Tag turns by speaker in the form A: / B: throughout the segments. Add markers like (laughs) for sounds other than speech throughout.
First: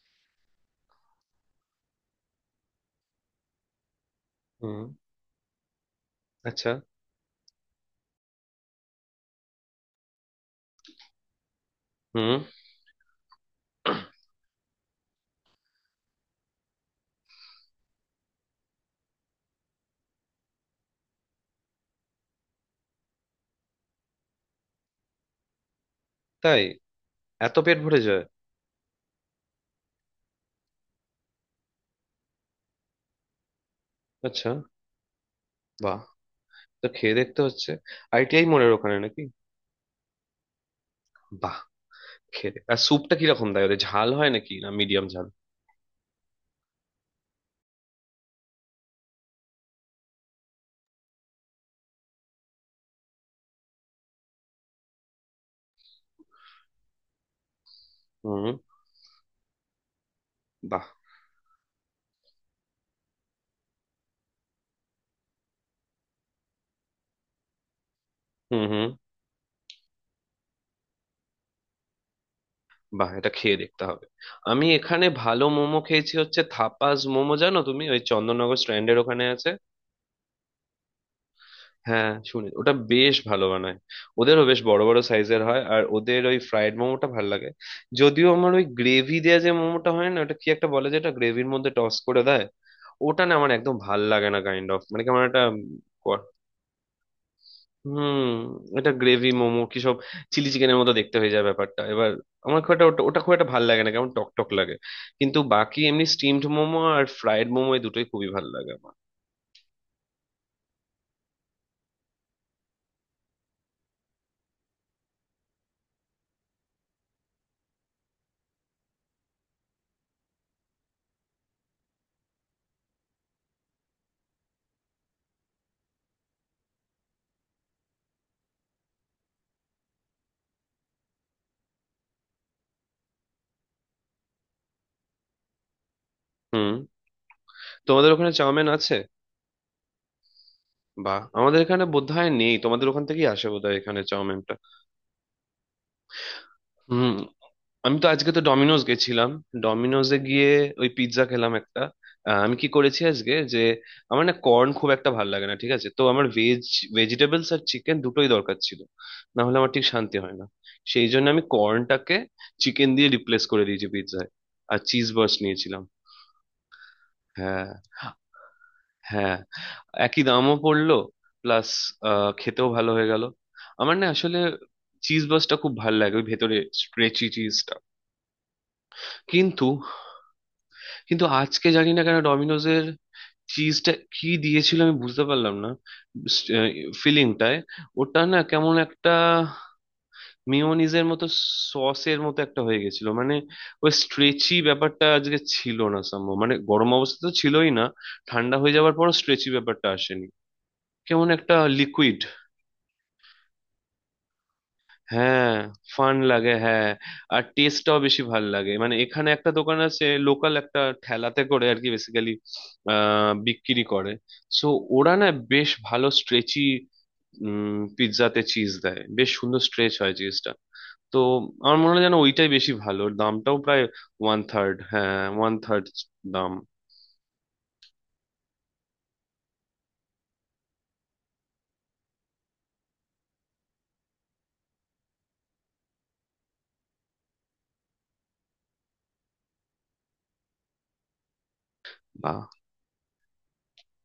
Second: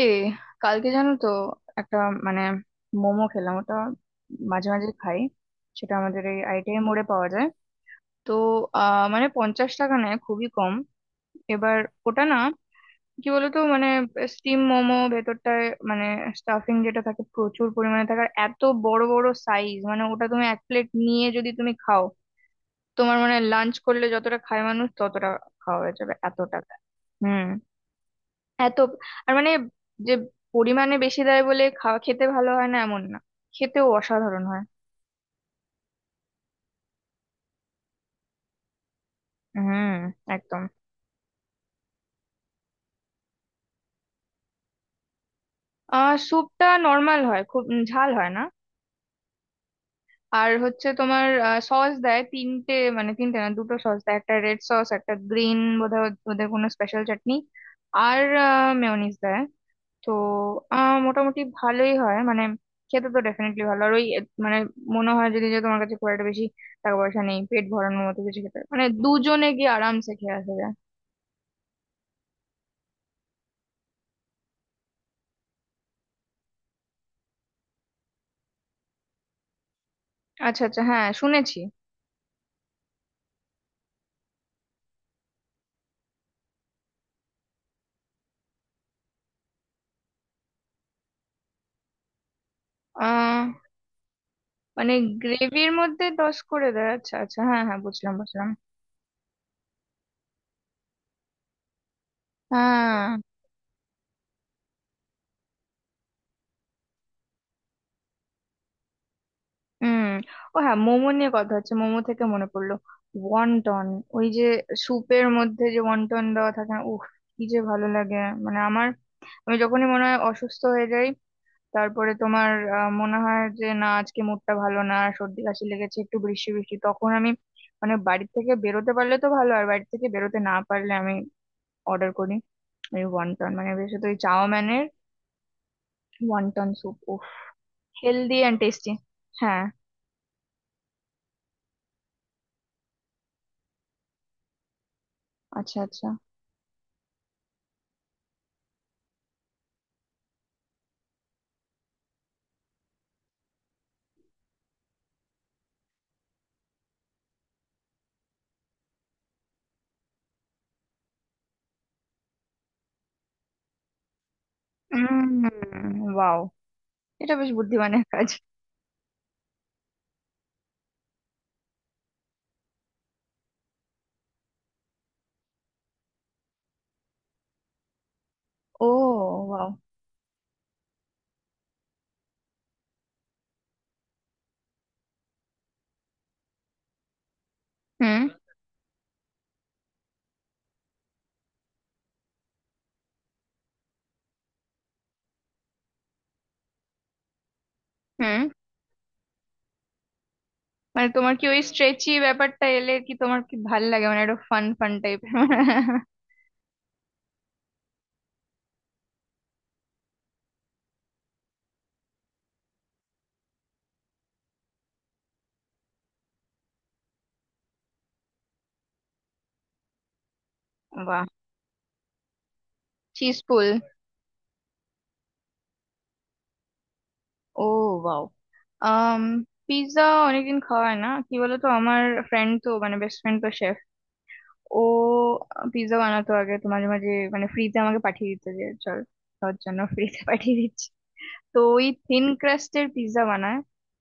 A: এ কালকে জানো তো একটা মানে মোমো খেলাম, ওটা মাঝে
B: হুম।
A: মাঝে খাই। সেটা আমাদের এই
B: আচ্ছা।
A: আইটিআই মোড়ে পাওয়া যায়। তো মানে 50 টাকা নেয়, খুবই কম। এবার ওটা
B: হুম।
A: না কি বলতো, মানে স্টিম মোমো ভেতরটায় মানে স্টাফিং যেটা থাকে প্রচুর পরিমাণে থাকে, আর এত বড় বড় সাইজ মানে ওটা তুমি এক প্লেট নিয়ে যদি তুমি খাও তোমার মানে লাঞ্চ করলে যতটা খায় মানুষ ততটা খাওয়া হয়ে যাবে, এত
B: তাই?
A: টাকা। হুম।
B: এত পেট ভরে যায়?
A: এত আর মানে যে পরিমাণে বেশি দেয় বলে খাওয়া খেতে ভালো হয় না এমন না, খেতেও অসাধারণ
B: আচ্ছা।
A: হয়।
B: বাহ, তো খেয়ে দেখতে হচ্ছে। আইটিআই মোড়ের ওখানে নাকি?
A: হুম, একদম।
B: বাহ। আর স্যুপটা কিরকম দেয় ওদের? ঝাল হয় নাকি, না মিডিয়াম ঝাল?
A: স্যুপটা নর্মাল হয়, খুব ঝাল হয় না। আর হচ্ছে তোমার সস দেয় তিনটে, মানে তিনটে না দুটো সস দেয়, একটা রেড সস একটা গ্রিন, বোধহয় ওদের কোনো স্পেশাল চাটনি। আর
B: হুম।
A: মেয়োনিজ দেয়। তো
B: বাহ।
A: মোটামুটি ভালোই হয় মানে, খেতে তো ডেফিনেটলি ভালো। আর ওই মানে মনে হয় যদি যে তোমার কাছে খুব একটা বেশি টাকা পয়সা নেই, পেট ভরানোর মতো কিছু খেতে
B: হুম, হুম।
A: মানে দুজনে গিয়ে আরামসে খেয়ে আসা যায়।
B: বাহ, এটা খেয়ে দেখতে হবে। আমি এখানে ভালো মোমো খেয়েছি, হচ্ছে থাপাস মোমো, জানো তুমি? ওই চন্দননগর স্ট্র্যান্ডের ওখানে আছে।
A: আচ্ছা আচ্ছা, হ্যাঁ শুনেছি।
B: হ্যাঁ, শুনে ওটা বেশ ভালো বানায়। ওদেরও বেশ বড় বড় সাইজের হয়, আর ওদের ওই ফ্রাইড মোমোটা ভালো লাগে। যদিও আমার ওই গ্রেভি দেওয়া যে মোমোটা হয় না, ওটা কি একটা বলে যেটা গ্রেভির মধ্যে টস করে দেয়, ওটা না
A: আহ
B: আমার একদম ভাল লাগে না, কাইন্ড অফ
A: মানে
B: মানে কেমন একটা।
A: গ্রেভির মধ্যে
B: ক-
A: দশ করে দেয়, আচ্ছা আচ্ছা হ্যাঁ হ্যাঁ বুঝলাম
B: হুম।
A: বুঝলাম।
B: এটা গ্রেভি মোমো কি সব চিলি চিকেনের মতো দেখতে হয়ে যায় ব্যাপারটা এবার। আমার খুব একটা ওটা
A: হ্যাঁ।
B: ওটা খুব একটা ভাল লাগে না, কেমন টক টক লাগে। কিন্তু বাকি এমনি স্টিমড মোমো আর ফ্রাইড মোমো, এই দুটোই খুবই ভাল লাগে আমার।
A: হুম। ও হ্যাঁ, মোমো নিয়ে কথা হচ্ছে, মোমো থেকে মনে পড়লো ওয়ান্টন। ওই যে স্যুপের মধ্যে যে ওয়ান্টন দেওয়া থাকে না, উফ কি যে ভালো লাগে। মানে আমার আমি যখনই মনে হয় অসুস্থ হয়ে যাই, তারপরে তোমার মনে হয় যে না আজকে মুডটা ভালো না, সর্দি কাশি লেগেছে একটু, বৃষ্টি বৃষ্টি, তখন আমি মানে বাড়ি থেকে বেরোতে পারলে তো ভালো, আর বাড়ি থেকে বেরোতে না পারলে আমি অর্ডার করি ওই ওয়ান্টন, মানে বিশেষত ওই চাওম্যানের
B: হুম।
A: ওয়ান্টন স্যুপ, উফ।
B: তোমাদের ওখানে
A: হেলদি অ্যান্ড
B: চাউমিন আছে?
A: টেস্টি। হ্যাঁ।
B: বাহ, আমাদের এখানে বোধহয় নেই, তোমাদের ওখান থেকেই আসে বোধহয় এখানে চাউমিনটা।
A: আচ্ছা আচ্ছা।
B: হুম। আমি তো আজকে তো ডমিনোজ গেছিলাম, ডমিনোজে গিয়ে ওই পিৎজা খেলাম একটা। আমি কি করেছি আজকে যে, আমার না কর্ন খুব একটা ভালো লাগে না, ঠিক আছে? তো আমার ভেজ ভেজিটেবলস আর চিকেন দুটোই দরকার ছিল, না হলে আমার ঠিক শান্তি হয় না। সেই জন্য আমি কর্নটাকে চিকেন দিয়ে রিপ্লেস করে দিয়েছি পিৎজায়, আর চিজ বার্স্ট নিয়েছিলাম।
A: ওয়াও, এটা বেশ
B: হ্যাঁ,
A: বুদ্ধিমানের কাজ।
B: হ্যাঁ, একই দামও পড়লো, প্লাস খেতেও ভালো হয়ে গেল। আমার না আসলে চিজ বাসটা খুব ভালো লাগে, ওই ভেতরে স্ট্রেচি চিজটা।
A: ও
B: কিন্তু
A: ওয়াও।
B: কিন্তু আজকে জানি না কেন ডমিনোজের চিজটা কি দিয়েছিল, আমি বুঝতে পারলাম না। ফিলিংটায় ওটা
A: হুম
B: না কেমন একটা মেয়োনিজের মতো, সসের মতো একটা হয়ে গেছিল মানে, ওই স্ট্রেচি ব্যাপারটা আজকে ছিল না। সম্ভব মানে গরম অবস্থা তো ছিলই না,
A: হুম।
B: ঠান্ডা হয়ে যাওয়ার পরও স্ট্রেচি ব্যাপারটা আসেনি।
A: মানে
B: কেমন
A: তোমার কি
B: একটা
A: ওই স্ট্রেচি
B: লিকুইড।
A: ব্যাপারটা এলে কি তোমার কি ভাল লাগে, মানে একটা ফান ফান টাইপ? (laughs)
B: হ্যাঁ, ফান লাগে, হ্যাঁ। আর টেস্টটাও বেশি ভাল লাগে, মানে এখানে একটা দোকান আছে, লোকাল একটা ঠেলাতে করে আর কি, বেসিক্যালি বিক্রি করে। সো ওরা না বেশ ভালো স্ট্রেচি, পিৎজাতে চিজ দেয়, বেশ সুন্দর স্ট্রেচ হয় চিজটা। তো
A: বাহ।
B: আমার মনে হয় যেন ওইটাই বেশি ভালো, ওর দামটাও
A: চিজফুল।
B: প্রায় ওয়ান থার্ড। হ্যাঁ, ওয়ান থার্ড দাম।
A: ও বাও। আম পিৎজা অনেকদিন খাওয়া হয় না কি বলতো। আমার ফ্রেন্ড তো মানে বেস্ট ফ্রেন্ড তো শেফ। ও পিৎজা বানাতো আগে তো, মাঝে মাঝে মানে ফ্রিতে আমাকে পাঠিয়ে দিত, যে চল তোর জন্য ফ্রিতে পাঠিয়ে দিচ্ছি। তো ওই থিন
B: বাহ।
A: ক্রাস্টের পিৎজা বানায়,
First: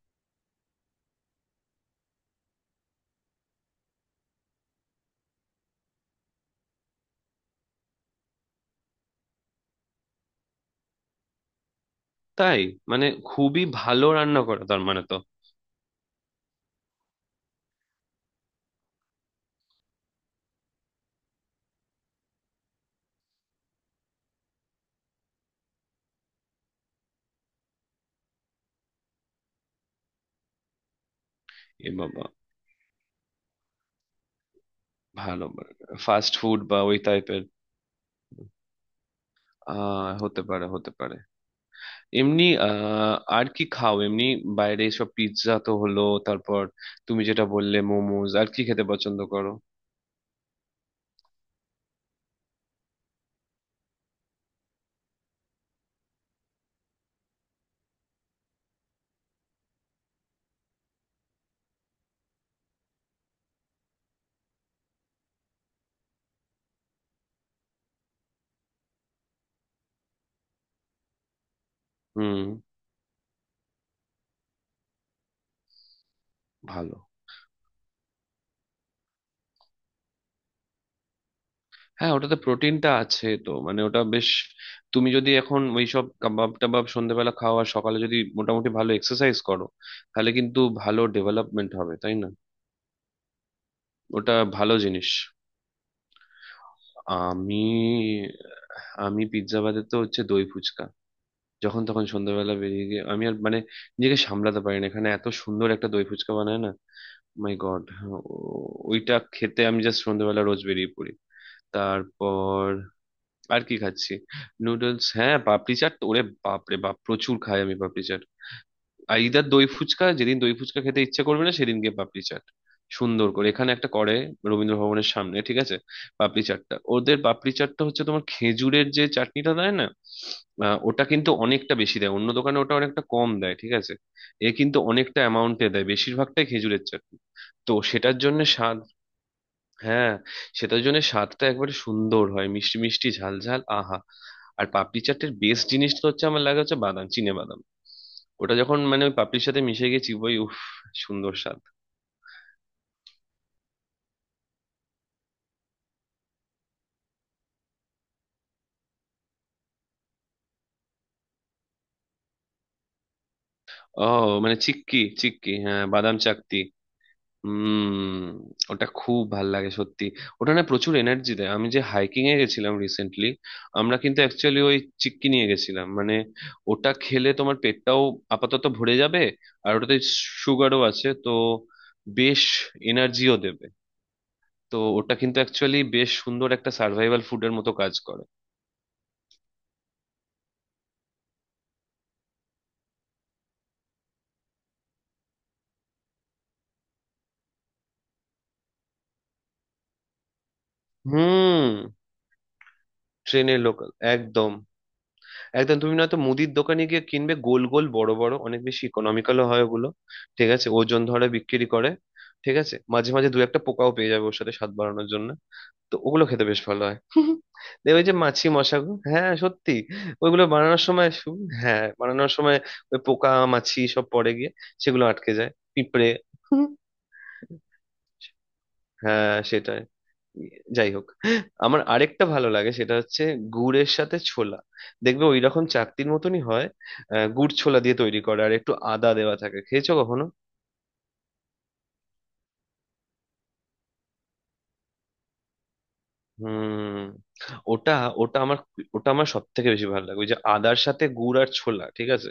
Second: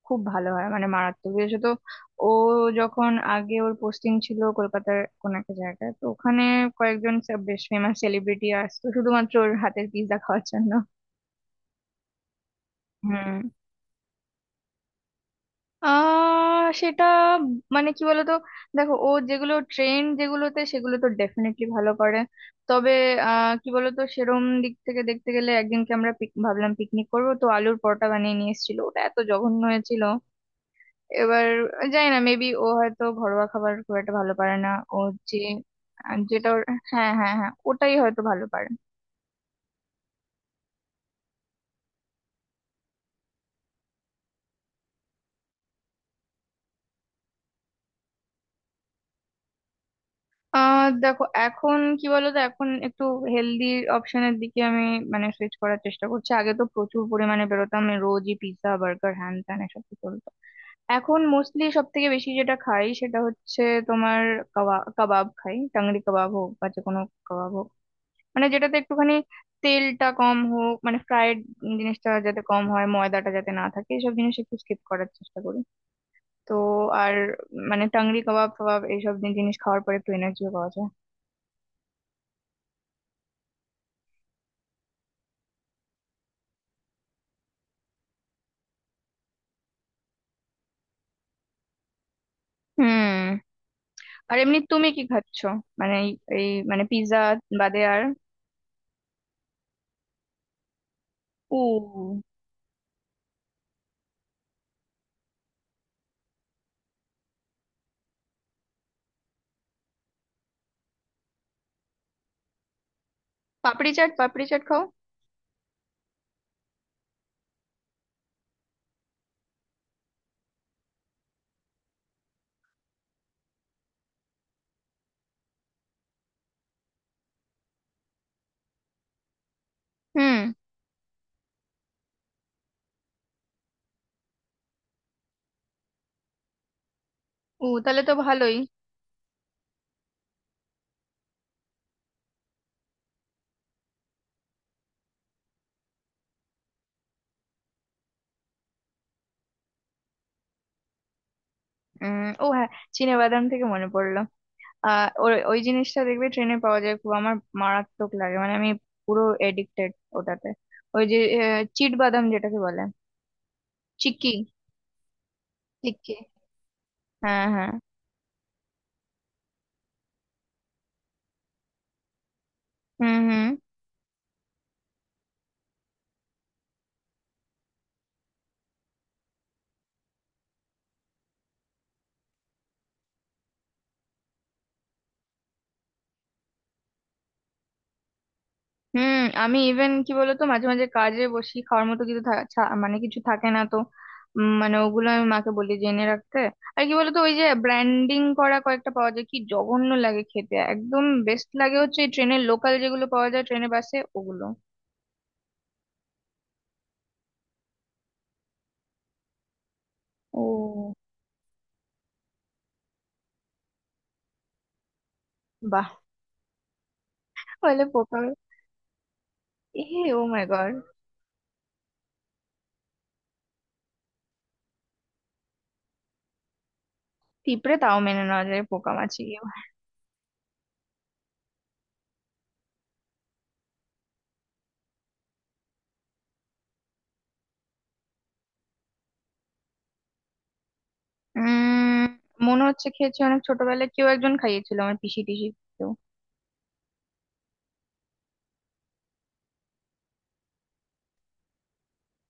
A: খুব ভালো হয় মানে মারাত্মক। বিশেষত ও যখন আগে ওর পোস্টিং ছিল কলকাতার কোন একটা জায়গায়, তো ওখানে কয়েকজন সব বেশ ফেমাস সেলিব্রিটি আসতো শুধুমাত্র ওর হাতের পিৎজা খাওয়ার জন্য।
B: তাই? মানে
A: হুম।
B: খুবই ভালো রান্না করা, তার মানে তো।
A: সেটা মানে কি বলতো, দেখো ও যেগুলো ট্রেন্ড যেগুলোতে, সেগুলো তো ডেফিনেটলি ভালো করে। তবে কি বলতো, সেরম দিক থেকে দেখতে গেলে একদিনকে আমরা পিক ভাবলাম পিকনিক করবো, তো আলুর পরোটা বানিয়ে নিয়ে এসেছিল, ওটা এত জঘন্য হয়েছিল। এবার
B: এ
A: জানি না,
B: বাবা।
A: মেবি ও হয়তো ঘরোয়া খাবার খুব একটা ভালো পারে না। ও যে
B: ভালো
A: আহ,
B: ফাস্ট
A: যেটা
B: ফুড
A: ওর-
B: বা ওই
A: হ্যাঁ হ্যাঁ
B: টাইপের।
A: হ্যাঁ, ওটাই হয়তো ভালো পারে।
B: হতে পারে, হতে পারে। এমনি আর কি খাও এমনি? বাইরে সব পিৎজা তো হলো, তারপর তুমি যেটা বললে মোমোজ, আর কি খেতে পছন্দ করো?
A: দেখো এখন কি বলতো, এখন একটু হেলদি অপশনের দিকে আমি মানে সুইচ করার চেষ্টা করছি। আগে তো প্রচুর পরিমাণে বেরোতাম আমি, রোজই পিৎজা বার্গার হ্যান ত্যান এসব কি চলতো। এখন মোস্টলি সব থেকে বেশি যেটা খাই সেটা হচ্ছে তোমার কাবাব, কাবাব খাই, টাংরি কাবাব হোক বা যে কোনো কাবাব হোক, মানে যেটাতে একটুখানি তেলটা কম হোক, মানে ফ্রাইড জিনিসটা যাতে
B: হুম।
A: কম হয়, ময়দাটা যাতে না থাকে, এসব জিনিস একটু স্কিপ করার চেষ্টা করি। তো
B: ভালো।
A: আর মানে টাংরি কাবাব ফাবাব এইসব জিনিস খাওয়ার পরে একটু এনার্জিও পাওয়া যায়।
B: হ্যাঁ, ওটাতে প্রোটিনটা আছে তো, মানে ওটা বেশ। তুমি যদি এখন ওই সব কাবাব টাবাব সন্ধ্যেবেলা খাও, আর সকালে যদি মোটামুটি ভালো এক্সারসাইজ করো, তাহলে কিন্তু ভালো ডেভেলপমেন্ট হবে, তাই না?
A: হুম।
B: ওটা
A: আর এমনি
B: ভালো
A: তুমি কি
B: জিনিস।
A: খাচ্ছো, মানে এই এই মানে পিৎজা
B: আমি
A: বাদে আর?
B: আমি পিৎজা বাদে তো হচ্ছে দই ফুচকা, যখন তখন
A: ও
B: সন্ধ্যাবেলা বেরিয়ে গিয়ে আমি আর মানে নিজেকে সামলাতে পারি না, এখানে এত সুন্দর একটা দই ফুচকা বানায় না, মাই গড। ওইটা খেতে আমি জাস্ট সন্ধ্যাবেলা রোজ বেরিয়ে পড়ি। তারপর আর কি
A: পাপড়ি চাট,
B: খাচ্ছি,
A: পাপড়ি চাট খাও।
B: নুডলস। হ্যাঁ, পাপড়ি চাট, ওরে বাপ রে বাপ, প্রচুর খাই আমি পাপড়ি চাট। আর ইদার দই ফুচকা, যেদিন দই ফুচকা খেতে ইচ্ছে করবে না সেদিন গিয়ে পাপড়ি চাট, সুন্দর করে এখানে একটা করে রবীন্দ্র ভবনের সামনে, ঠিক আছে? পাপড়ি চাটটা, ওদের পাপড়ি চাটটা হচ্ছে তোমার খেজুরের যে চাটনিটা দেয় না,
A: হুম।
B: ওটা কিন্তু অনেকটা বেশি দেয়, অন্য দোকানে ওটা অনেকটা কম দেয়, ঠিক আছে? এ কিন্তু অনেকটা অ্যামাউন্টে দেয়, বেশিরভাগটাই খেজুরের চাটনি।
A: ও
B: তো
A: তাহলে তো
B: সেটার জন্য
A: ভালোই।
B: স্বাদ। হ্যাঁ, সেটার জন্য স্বাদটা একবারে সুন্দর হয়, মিষ্টি মিষ্টি ঝাল ঝাল, আহা। আর পাপড়ি চাটের বেস্ট জিনিসটা হচ্ছে, আমার লাগে হচ্ছে বাদাম, চিনে বাদাম। ওটা যখন মানে ওই পাপড়ির সাথে মিশে গেছি, ওই উফ, সুন্দর স্বাদ।
A: ও হ্যাঁ, চিনে বাদাম থেকে মনে পড়লো। ওই ওই জিনিসটা দেখবে ট্রেনে পাওয়া যায়, খুব আমার মারাত্মক লাগে, মানে আমি পুরো এডিক্টেড ওটাতে। ওই যে চিট বাদাম যেটাকে বলে,
B: ও,
A: চিক্কি।
B: মানে চিক্কি, চিক্কি, হ্যাঁ, বাদাম
A: চিক্কি
B: চাকতি।
A: হ্যাঁ হ্যাঁ।
B: হুম। ওটা খুব ভাল লাগে সত্যি। ওটা না প্রচুর এনার্জি দেয়, আমি যে হাইকিং এ গেছিলাম
A: হুম
B: রিসেন্টলি,
A: হুম
B: আমরা কিন্তু অ্যাকচুয়ালি ওই চিক্কি নিয়ে গেছিলাম মানে। ওটা খেলে তোমার পেটটাও আপাতত ভরে যাবে, আর ওটাতে সুগারও আছে তো, বেশ এনার্জিও দেবে। তো ওটা কিন্তু অ্যাকচুয়ালি বেশ সুন্দর একটা সার্ভাইভাল ফুডের মতো কাজ করে।
A: হুম। আমি ইভেন কি বলতো মাঝে মাঝে কাজে বসি, খাওয়ার মতো কিছু মানে কিছু থাকে না তো। মানে ওগুলো আমি মাকে বলি যে এনে রাখতে। আর কি বলতো, ওই যে ব্র্যান্ডিং করা কয়েকটা পাওয়া যায়, কি জঘন্য লাগে খেতে। একদম বেস্ট
B: হুম।
A: লাগে হচ্ছে এই ট্রেনের লোকাল যেগুলো পাওয়া যায়,
B: ট্রেনের
A: ট্রেনে
B: লোকাল,
A: বাসে, ওগুলো।
B: একদম একদম। তুমি নয়তো মুদির দোকানে গিয়ে কিনবে, গোল গোল বড় বড়, অনেক বেশি ইকোনমিক্যালও হয় ওগুলো,
A: ও
B: ঠিক আছে? ওজন ধরে বিক্রি করে, ঠিক আছে? মাঝে মাঝে দু একটা পোকাও পেয়ে যাবে, ওর সাথে স্বাদ বাড়ানোর জন্য।
A: বাহ।
B: তো ওগুলো খেতে বেশ ভালো হয় (laughs)
A: বলে
B: দেখবে যে
A: পোকা?
B: মাছি মশা গো, হ্যাঁ সত্যি,
A: এ, ও
B: ওইগুলো
A: মাই গড।
B: বানানোর সময় হ্যাঁ, বানানোর সময় ওই পোকা মাছি সব পড়ে গিয়ে সেগুলো আটকে যায়, পিঁপড়ে
A: পিঁপড়ে
B: (laughs)
A: তাও মেনে নেওয়া যায়, পোকা মাছি!
B: হ্যাঁ, সেটাই। যাই হোক, আমার আরেকটা ভালো লাগে, সেটা হচ্ছে গুড়ের সাথে ছোলা। দেখবে ওই রকম চাকতির মতনই হয়, গুড় ছোলা দিয়ে তৈরি করে, আর একটু আদা দেওয়া থাকে, খেয়েছো কখনো?
A: উম, মনে হচ্ছে খেয়েছি, অনেক ছোটবেলায় কেউ একজন খাইয়েছিল, আমার পিসি টিসি কেউ।
B: হুম। ওটা ওটা আমার ওটা আমার সব থেকে বেশি ভালো লাগে, ওই যে আদার সাথে গুড় আর ছোলা, ঠিক আছে?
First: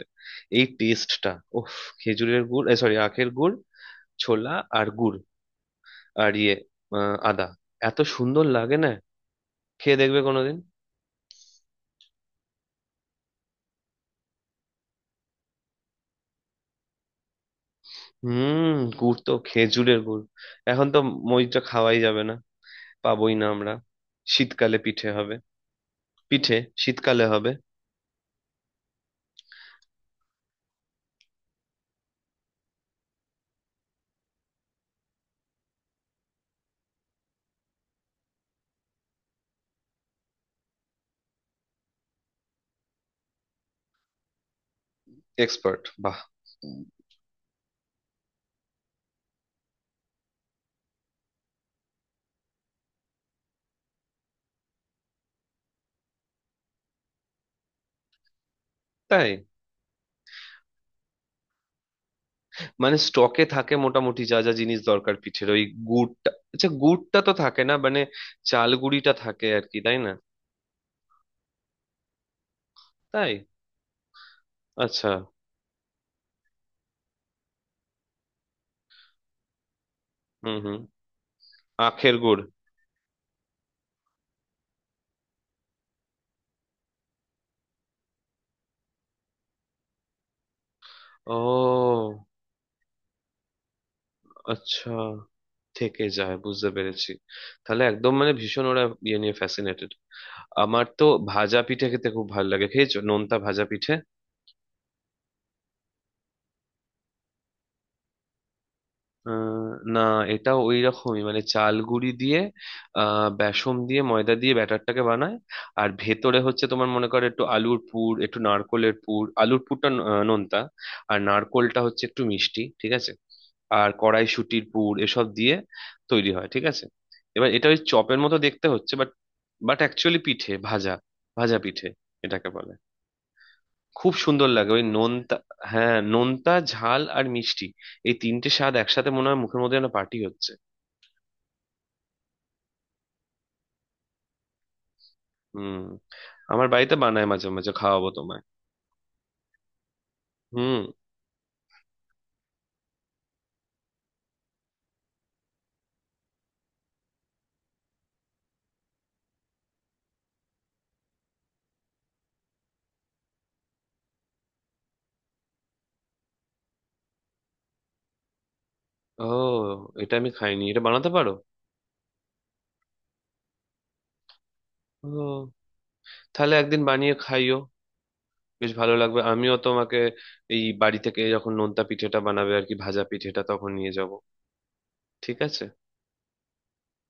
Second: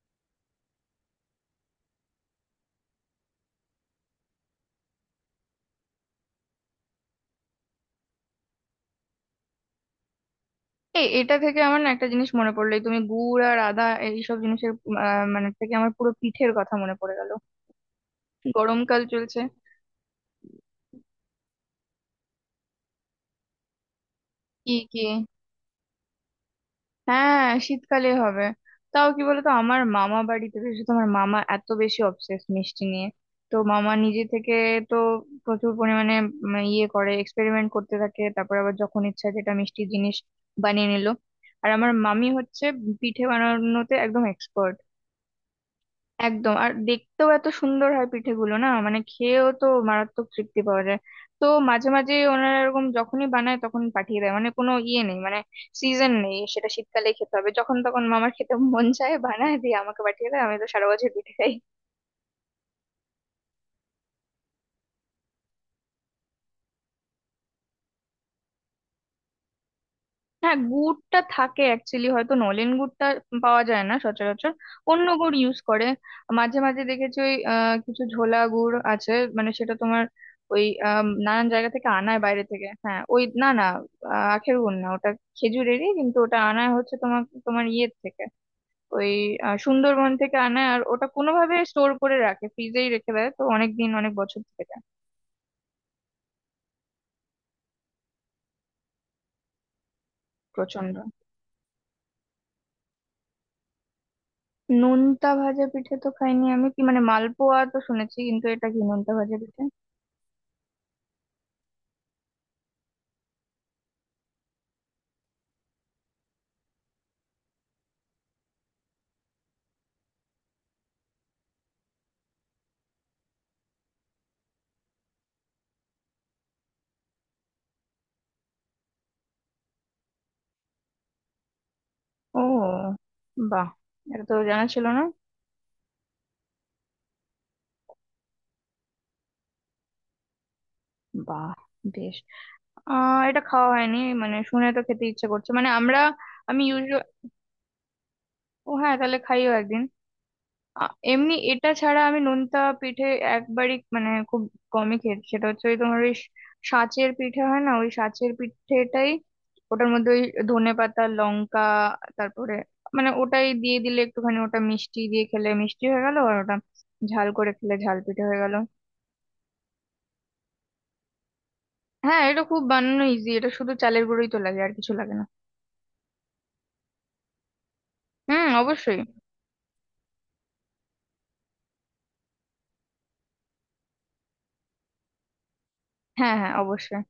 B: এই টেস্টটা, ওফ। খেজুরের গুড়, সরি আখের গুড়, ছোলা আর গুড় আর ইয়ে আদা, এত সুন্দর লাগে না? খেয়ে দেখবে কোনোদিন।
A: এই এটা থেকে আমার না একটা জিনিস মনে পড়লো, এই তুমি গুড় আর আদা এইসব জিনিসের মানে থেকে আমার পুরো পিঠের কথা মনে পড়ে গেল।
B: হুম,
A: গরমকাল
B: গুড় তো
A: চলছে।
B: খেজুরের গুড়, এখন তো মইটা খাওয়াই যাবে না, পাবোই না আমরা।
A: কি
B: শীতকালে
A: কি?
B: পিঠে হবে, পিঠে শীতকালে
A: হ্যাঁ
B: হবে।
A: শীতকালে হবে। তাও কি বলতো, আমার মামা বাড়িতে বিশেষত আমার মামা এত বেশি অবসেস মিষ্টি নিয়ে, তো মামা নিজে থেকে তো প্রচুর পরিমাণে ইয়ে করে এক্সপেরিমেন্ট করতে থাকে, তারপর আবার যখন ইচ্ছা যেটা মিষ্টি জিনিস বানিয়ে নিল। আর আমার মামি হচ্ছে পিঠে বানানোতে একদম এক্সপার্ট,
B: এক্সপার্ট, বাহ।
A: একদম। আর দেখতেও এত সুন্দর হয় পিঠেগুলো না, মানে খেয়েও তো মারাত্মক তৃপ্তি পাওয়া যায়। তো মাঝে মাঝে ওনারা এরকম যখনই বানায় তখন পাঠিয়ে দেয়, মানে কোনো ইয়ে নেই, মানে সিজন নেই সেটা শীতকালে খেতে হবে, যখন তখন মামার খেতে মন চায়
B: তাই?
A: বানায় দিয়ে আমাকে পাঠিয়ে দেয়, আমি তো সারা বছর পিঠে খাই।
B: মানে স্টকে থাকে মোটামুটি যা যা জিনিস দরকার পিঠের, ওই গুড়টা, আচ্ছা গুড়টা তো থাকে না মানে, চাল গুঁড়িটা থাকে আর কি, তাই না?
A: হ্যাঁ গুড়টা থাকে, অ্যাকচুয়ালি হয়তো নলেন গুড়টা
B: তাই।
A: পাওয়া যায় না সচরাচর, অন্য
B: আচ্ছা।
A: গুড় ইউজ করে। মাঝে মাঝে দেখেছি ওই কিছু ঝোলা গুড় আছে, মানে সেটা তোমার
B: হুম,
A: ওই
B: হুম।
A: নানান জায়গা থেকে
B: আখের
A: আনায়,
B: গুড়।
A: বাইরে থেকে, হ্যাঁ। ওই না না, আখের গুড় না ওটা, খেজুরেরই। কিন্তু ওটা আনায় হচ্ছে তোমার তোমার ইয়ের থেকে, ওই সুন্দরবন থেকে আনায়। আর ওটা
B: ও,
A: কোনোভাবে স্টোর করে রাখে, ফ্রিজেই রেখে দেয়, তো অনেক দিন অনেক বছর থেকে যায়।
B: আচ্ছা, থেকে যায়, বুঝতে পেরেছি। তাহলে একদম মানে ভীষণ ওরা ইয়ে নিয়ে ফ্যাসিনেটেড। আমার
A: প্রচন্ড।
B: তো ভাজা পিঠে খেতে খুব ভালো লাগে, খেয়েছো নোনতা ভাজা পিঠে?
A: নোনতা ভাজা পিঠে তো খাইনি আমি, কি মানে মালপোয়া তো শুনেছি কিন্তু এটা কি নোনতা ভাজা পিঠে?
B: আহ, না, এটা ওই রকমই মানে চাল গুঁড়ি দিয়ে, বেসন দিয়ে, ময়দা দিয়ে ব্যাটারটাকে বানায়। আর ভেতরে হচ্ছে তোমার মনে করো একটু আলুর পুর, একটু নারকোলের পুর, আলুর পুরটা নোনতা, আর নারকোলটা হচ্ছে একটু মিষ্টি, ঠিক আছে? আর কড়াইশুঁটির পুর এসব দিয়ে তৈরি হয়, ঠিক আছে? এবার এটা ওই চপের মতো দেখতে হচ্ছে, বাট বাট অ্যাকচুয়ালি পিঠে ভাজা, ভাজা পিঠে
A: ও
B: এটাকে বলে।
A: বাহ,
B: খুব
A: এটা তো
B: সুন্দর
A: জানা
B: লাগে ওই
A: ছিল না।
B: নোনতা। হ্যাঁ, নোনতা ঝাল আর মিষ্টি, এই তিনটে স্বাদ একসাথে মনে হয় মুখের মধ্যে যেন পার্টি হচ্ছে।
A: বাহ, বেশ। এটা খাওয়া হয়নি, মানে শুনে তো খেতে ইচ্ছে করছে মানে
B: হুম।
A: আমরা, আমি
B: আমার বাড়িতে
A: ইউজুয়াল।
B: বানায়, মাঝে মাঝে খাওয়াবো তোমায়।
A: ও হ্যাঁ তাহলে খাইও একদিন।
B: হুম।
A: এমনি এটা ছাড়া আমি নোনতা পিঠে একবারই মানে খুব কমই খেয়েছি, সেটা হচ্ছে ওই তোমার ওই সাঁচের পিঠে হয় না, ওই সাঁচের পিঠেটাই, ওটার মধ্যে ওই ধনে পাতা লঙ্কা, তারপরে মানে ওটাই দিয়ে দিলে একটুখানি, ওটা মিষ্টি দিয়ে খেলে মিষ্টি হয়ে গেল, আর ওটা ঝাল করে খেলে ঝাল পিঠে হয়ে গেল।
B: ও, এটা আমি খাইনি, এটা বানাতে পারো?
A: হ্যাঁ এটা খুব বানানো ইজি, এটা শুধু চালের গুঁড়োই তো লাগে আর কিছু লাগে না।
B: ও তাহলে একদিন বানিয়ে খাইও,
A: হুম
B: বেশ ভালো
A: অবশ্যই।
B: লাগবে। আমিও তোমাকে এই বাড়ি থেকে যখন নোনতা পিঠেটা বানাবে আর কি ভাজা পিঠেটা, তখন নিয়ে যাব, ঠিক আছে?
A: হ্যাঁ হ্যাঁ অবশ্যই।